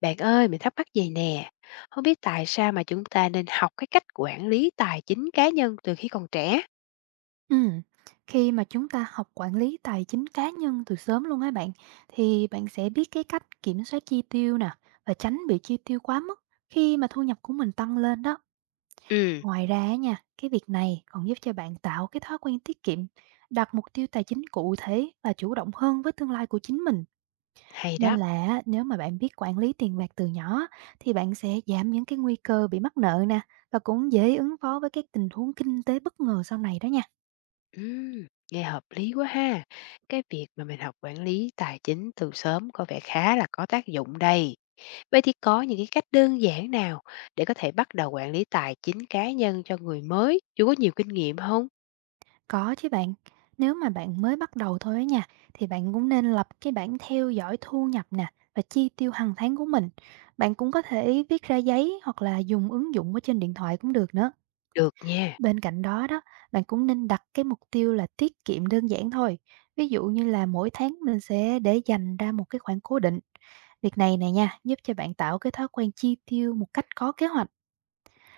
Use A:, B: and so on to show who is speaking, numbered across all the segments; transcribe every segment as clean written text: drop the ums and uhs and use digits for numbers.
A: Bạn ơi, mình thắc mắc gì nè? Không biết tại sao mà chúng ta nên học cái cách quản lý tài chính cá nhân từ khi còn trẻ?
B: Ừm, khi mà chúng ta học quản lý tài chính cá nhân từ sớm luôn á bạn, thì bạn sẽ biết cái cách kiểm soát chi tiêu nè và tránh bị chi tiêu quá mức khi mà thu nhập của mình tăng lên đó.
A: Ừ,
B: Ngoài ra á nha, cái việc này còn giúp cho bạn tạo cái thói quen tiết kiệm, đặt mục tiêu tài chính cụ thể và chủ động hơn với tương lai của chính mình.
A: hay đó.
B: Nên là á, nếu mà bạn biết quản lý tiền bạc từ nhỏ thì bạn sẽ giảm những cái nguy cơ bị mắc nợ nè và cũng dễ ứng phó với các tình huống kinh tế bất ngờ sau này đó nha.
A: Ừ, nghe hợp lý quá ha. Cái việc mà mình học quản lý tài chính từ sớm có vẻ khá là có tác dụng đây. Vậy thì có những cái cách đơn giản nào để có thể bắt đầu quản lý tài chính cá nhân cho người mới, chưa có nhiều kinh nghiệm không?
B: Có chứ bạn, nếu mà bạn mới bắt đầu thôi á nha, thì bạn cũng nên lập cái bảng theo dõi thu nhập nè và chi tiêu hàng tháng của mình. Bạn cũng có thể viết ra giấy hoặc là dùng ứng dụng ở trên điện thoại cũng được nữa.
A: Được nha,
B: Bên cạnh đó đó, bạn cũng nên đặt cái mục tiêu là tiết kiệm đơn giản thôi. Ví dụ như là mỗi tháng mình sẽ để dành ra một cái khoản cố định. Việc này này nha, giúp cho bạn tạo cái thói quen chi tiêu một cách có kế hoạch.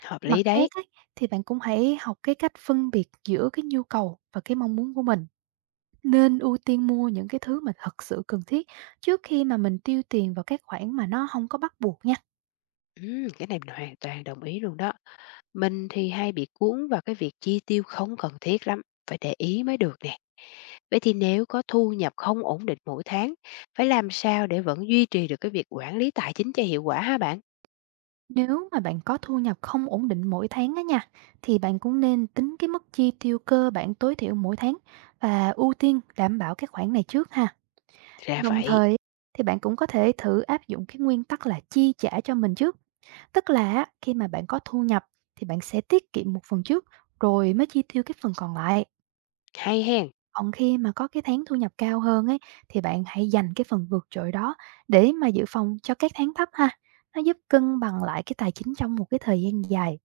A: hợp
B: Mặt
A: lý
B: khác
A: đấy.
B: ấy, thì bạn cũng hãy học cái cách phân biệt giữa cái nhu cầu và cái mong muốn của mình, nên ưu tiên mua những cái thứ mà thật sự cần thiết trước khi mà mình tiêu tiền vào các khoản mà nó không có bắt buộc nha.
A: Ừ, cái này mình hoàn toàn đồng ý luôn đó. Mình thì hay bị cuốn vào cái việc chi tiêu không cần thiết lắm, phải để ý mới được nè. Vậy thì nếu có thu nhập không ổn định mỗi tháng, phải làm sao để vẫn duy trì được cái việc quản lý tài chính cho hiệu quả ha bạn?
B: Nếu mà bạn có thu nhập không ổn định mỗi tháng á nha, thì bạn cũng nên tính cái mức chi tiêu cơ bản tối thiểu mỗi tháng và ưu tiên đảm bảo các khoản này trước ha.
A: Ra
B: Đồng
A: vậy,
B: thời thì bạn cũng có thể thử áp dụng cái nguyên tắc là chi trả cho mình trước, tức là á, khi mà bạn có thu nhập thì bạn sẽ tiết kiệm một phần trước rồi mới chi tiêu cái phần còn lại.
A: hay hen,
B: Còn khi mà có cái tháng thu nhập cao hơn ấy, thì bạn hãy dành cái phần vượt trội đó để mà dự phòng cho các tháng thấp ha. Nó giúp cân bằng lại cái tài chính trong một cái thời gian dài.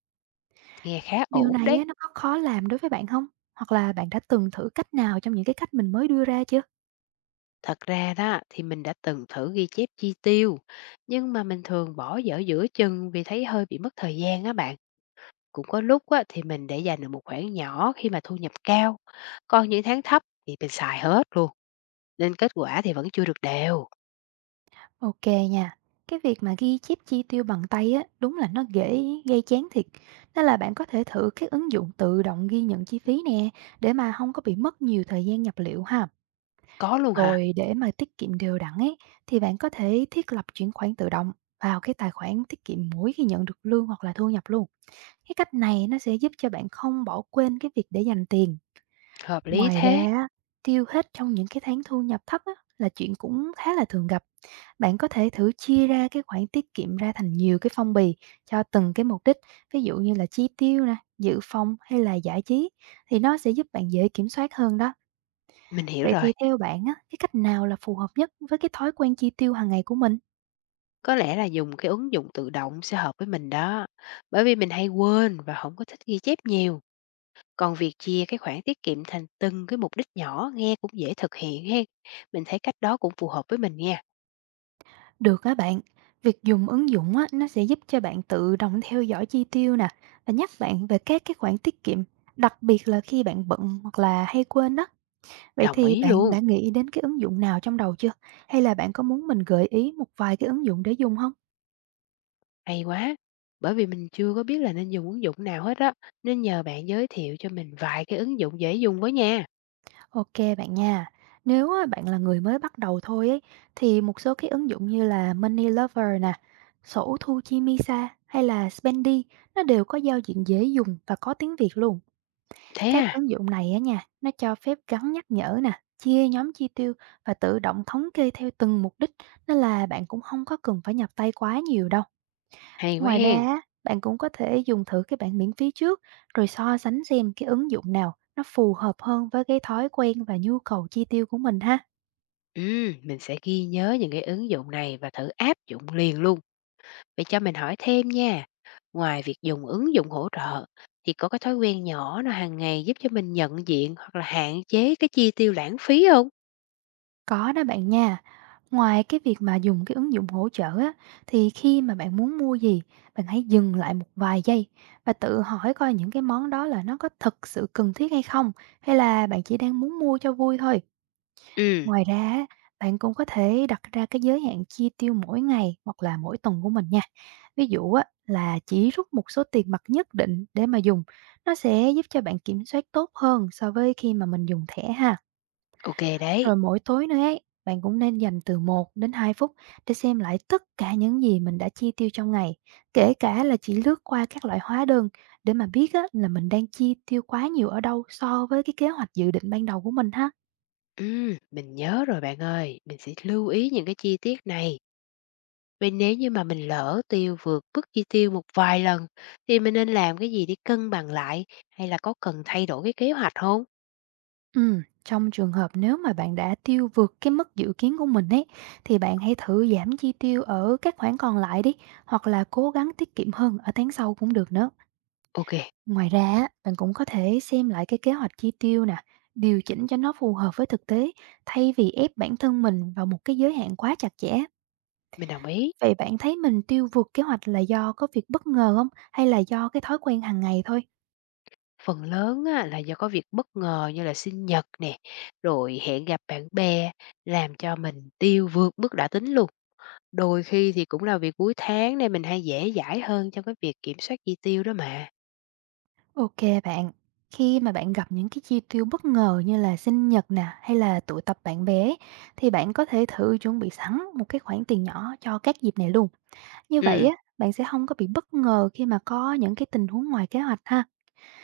A: nghe khá
B: Điều
A: ổn
B: này
A: đấy.
B: á, nó có khó làm đối với bạn không? Hoặc là bạn đã từng thử cách nào trong những cái cách mình mới đưa ra chưa?
A: Thật ra đó thì mình đã từng thử ghi chép chi tiêu, nhưng mà mình thường bỏ dở giữa chừng vì thấy hơi bị mất thời gian á bạn. Cũng có lúc á, thì mình để dành được một khoản nhỏ khi mà thu nhập cao, còn những tháng thấp thì mình xài hết luôn nên kết quả thì vẫn chưa được đều.
B: Ok nha. Cái việc mà ghi chép chi tiêu bằng tay á, đúng là nó dễ gây chán thiệt. Nên là bạn có thể thử các ứng dụng tự động ghi nhận chi phí nè, để mà không có bị mất nhiều thời gian nhập liệu ha.
A: Có luôn hả?
B: Rồi để mà tiết kiệm đều đặn ấy, thì bạn có thể thiết lập chuyển khoản tự động vào cái tài khoản tiết kiệm mỗi khi nhận được lương hoặc là thu nhập luôn. Cái cách này nó sẽ giúp cho bạn không bỏ quên cái việc để dành tiền.
A: Hợp lý
B: Ngoài
A: thế,
B: ra, á, tiêu hết trong những cái tháng thu nhập thấp á, là chuyện cũng khá là thường gặp. Bạn có thể thử chia ra cái khoản tiết kiệm ra thành nhiều cái phong bì cho từng cái mục đích, ví dụ như là chi tiêu nè, dự phòng hay là giải trí, thì nó sẽ giúp bạn dễ kiểm soát hơn đó.
A: mình hiểu
B: Vậy
A: rồi.
B: thì theo bạn á, cái cách nào là phù hợp nhất với cái thói quen chi tiêu hàng ngày của mình?
A: Có lẽ là dùng cái ứng dụng tự động sẽ hợp với mình đó. Bởi vì mình hay quên và không có thích ghi chép nhiều. Còn việc chia cái khoản tiết kiệm thành từng cái mục đích nhỏ nghe cũng dễ thực hiện hen. Mình thấy cách đó cũng phù hợp với mình nha.
B: Được á bạn, việc dùng ứng dụng á, nó sẽ giúp cho bạn tự động theo dõi chi tiêu nè và nhắc bạn về các cái khoản tiết kiệm, đặc biệt là khi bạn bận hoặc là hay quên đó. Vậy
A: Đồng
B: thì
A: ý
B: bạn
A: luôn.
B: đã nghĩ đến cái ứng dụng nào trong đầu chưa? Hay là bạn có muốn mình gợi ý một vài cái ứng dụng để dùng không?
A: Hay quá. Bởi vì mình chưa có biết là nên dùng ứng dụng nào hết á, nên nhờ bạn giới thiệu cho mình vài cái ứng dụng dễ dùng với nha.
B: Ok bạn nha. Nếu á, bạn là người mới bắt đầu thôi ấy, thì một số cái ứng dụng như là Money Lover nè, sổ thu chi Misa hay là Spendy, nó đều có giao diện dễ dùng và có tiếng Việt luôn.
A: Thế
B: Các
A: à,
B: ứng dụng này á nha, nó cho phép gắn nhắc nhở nè, chia nhóm chi tiêu và tự động thống kê theo từng mục đích, nên là bạn cũng không có cần phải nhập tay quá nhiều đâu.
A: hay quá
B: Ngoài
A: hen.
B: ra, á, bạn cũng có thể dùng thử cái bản miễn phí trước rồi so sánh xem cái ứng dụng nào nó phù hợp hơn với cái thói quen và nhu cầu chi tiêu của mình ha.
A: Mình sẽ ghi nhớ những cái ứng dụng này và thử áp dụng liền luôn. Vậy cho mình hỏi thêm nha, ngoài việc dùng ứng dụng hỗ trợ thì có cái thói quen nhỏ nào hàng ngày giúp cho mình nhận diện hoặc là hạn chế cái chi tiêu lãng phí không?
B: Có đó bạn nha, ngoài cái việc mà dùng cái ứng dụng hỗ trợ á, thì khi mà bạn muốn mua gì, bạn hãy dừng lại một vài giây và tự hỏi coi những cái món đó là nó có thực sự cần thiết hay không, hay là bạn chỉ đang muốn mua cho vui thôi.
A: Ừ,
B: Ngoài ra á, bạn cũng có thể đặt ra cái giới hạn chi tiêu mỗi ngày hoặc là mỗi tuần của mình nha. Ví dụ á, là chỉ rút một số tiền mặt nhất định để mà dùng, nó sẽ giúp cho bạn kiểm soát tốt hơn so với khi mà mình dùng thẻ ha.
A: ok đấy.
B: Rồi mỗi tối nữa ấy, bạn cũng nên dành từ 1 đến 2 phút để xem lại tất cả những gì mình đã chi tiêu trong ngày, kể cả là chỉ lướt qua các loại hóa đơn, để mà biết á, là mình đang chi tiêu quá nhiều ở đâu so với cái kế hoạch dự định ban đầu của mình ha.
A: Mình nhớ rồi bạn ơi, mình sẽ lưu ý những cái chi tiết này. Vậy nếu như mà mình lỡ tiêu vượt mức chi tiêu một vài lần thì mình nên làm cái gì để cân bằng lại hay là có cần thay đổi cái kế hoạch không?
B: Trong trường hợp nếu mà bạn đã tiêu vượt cái mức dự kiến của mình ấy, thì bạn hãy thử giảm chi tiêu ở các khoản còn lại đi, hoặc là cố gắng tiết kiệm hơn ở tháng sau cũng được nữa.
A: Ok,
B: Ngoài ra, á, bạn cũng có thể xem lại cái kế hoạch chi tiêu nè, điều chỉnh cho nó phù hợp với thực tế, thay vì ép bản thân mình vào một cái giới hạn quá chặt chẽ.
A: mình đồng ý.
B: Vậy bạn thấy mình tiêu vượt kế hoạch là do có việc bất ngờ không, hay là do cái thói quen hàng ngày thôi?
A: Phần lớn á, là do có việc bất ngờ như là sinh nhật nè, rồi hẹn gặp bạn bè làm cho mình tiêu vượt mức đã tính luôn. Đôi khi thì cũng là vì cuối tháng nên mình hay dễ dãi hơn trong cái việc kiểm soát chi tiêu đó mà.
B: Ok bạn, khi mà bạn gặp những cái chi tiêu bất ngờ như là sinh nhật nè hay là tụ tập bạn bè ấy, thì bạn có thể thử chuẩn bị sẵn một cái khoản tiền nhỏ cho các dịp này luôn. Như vậy
A: Ừ,
B: á, bạn sẽ không có bị bất ngờ khi mà có những cái tình huống ngoài kế hoạch ha.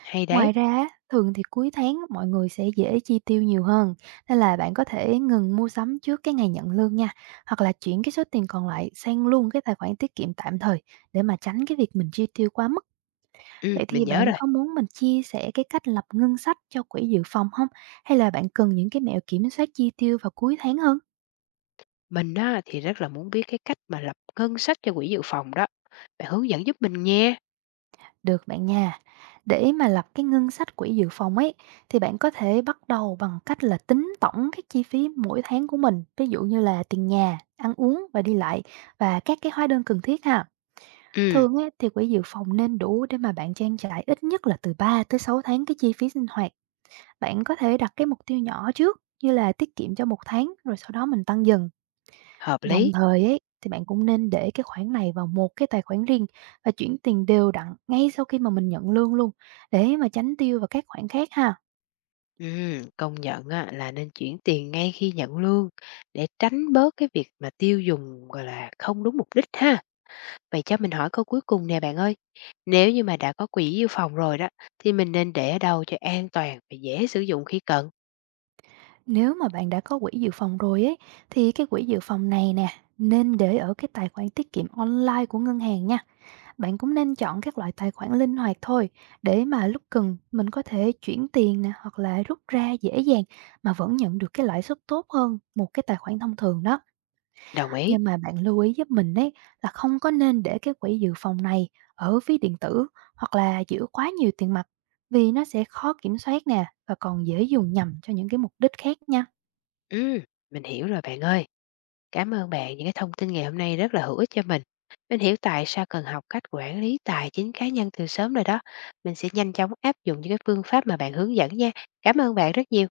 A: hay đấy.
B: Ngoài ra, á, thường thì cuối tháng mọi người sẽ dễ chi tiêu nhiều hơn, nên là bạn có thể ngừng mua sắm trước cái ngày nhận lương nha, hoặc là chuyển cái số tiền còn lại sang luôn cái tài khoản tiết kiệm tạm thời để mà tránh cái việc mình chi tiêu quá mức.
A: Ừ,
B: Vậy
A: mình
B: thì
A: nhớ
B: bạn
A: rồi.
B: có muốn mình chia sẻ cái cách lập ngân sách cho quỹ dự phòng không? Hay là bạn cần những cái mẹo kiểm soát chi tiêu vào cuối tháng hơn?
A: Mình á, thì rất là muốn biết cái cách mà lập ngân sách cho quỹ dự phòng đó. Bạn hướng dẫn giúp mình nha.
B: Được bạn nha. Để mà lập cái ngân sách quỹ dự phòng ấy, thì bạn có thể bắt đầu bằng cách là tính tổng các chi phí mỗi tháng của mình, ví dụ như là tiền nhà, ăn uống và đi lại, và các cái hóa đơn cần thiết ha.
A: Ừ,
B: Thường ấy, thì quỹ dự phòng nên đủ để mà bạn trang trải ít nhất là từ 3 tới 6 tháng cái chi phí sinh hoạt. Bạn có thể đặt cái mục tiêu nhỏ trước như là tiết kiệm cho một tháng rồi sau đó mình tăng dần.
A: hợp
B: Đồng
A: lý.
B: thời ấy thì bạn cũng nên để cái khoản này vào một cái tài khoản riêng và chuyển tiền đều đặn ngay sau khi mà mình nhận lương luôn, để mà tránh tiêu vào các khoản khác ha.
A: Ừ, công nhận á, là nên chuyển tiền ngay khi nhận lương để tránh bớt cái việc mà tiêu dùng gọi là không đúng mục đích ha. Vậy cho mình hỏi câu cuối cùng nè bạn ơi, nếu như mà đã có quỹ dự phòng rồi đó, thì mình nên để ở đâu cho an toàn và dễ sử dụng khi cần?
B: Nếu mà bạn đã có quỹ dự phòng rồi ấy, thì cái quỹ dự phòng này nè nên để ở cái tài khoản tiết kiệm online của ngân hàng nha. Bạn cũng nên chọn các loại tài khoản linh hoạt thôi để mà lúc cần mình có thể chuyển tiền nè hoặc là rút ra dễ dàng mà vẫn nhận được cái lãi suất tốt hơn một cái tài khoản thông thường đó.
A: Đồng ý.
B: Nhưng mà bạn lưu ý giúp mình đấy, là không có nên để cái quỹ dự phòng này ở ví điện tử hoặc là giữ quá nhiều tiền mặt, vì nó sẽ khó kiểm soát nè và còn dễ dùng nhầm cho những cái mục đích khác nha.
A: Ừm, mình hiểu rồi bạn ơi. Cảm ơn bạn những cái thông tin ngày hôm nay rất là hữu ích cho mình. Mình hiểu tại sao cần học cách quản lý tài chính cá nhân từ sớm rồi đó. Mình sẽ nhanh chóng áp dụng những cái phương pháp mà bạn hướng dẫn nha. Cảm ơn bạn rất nhiều.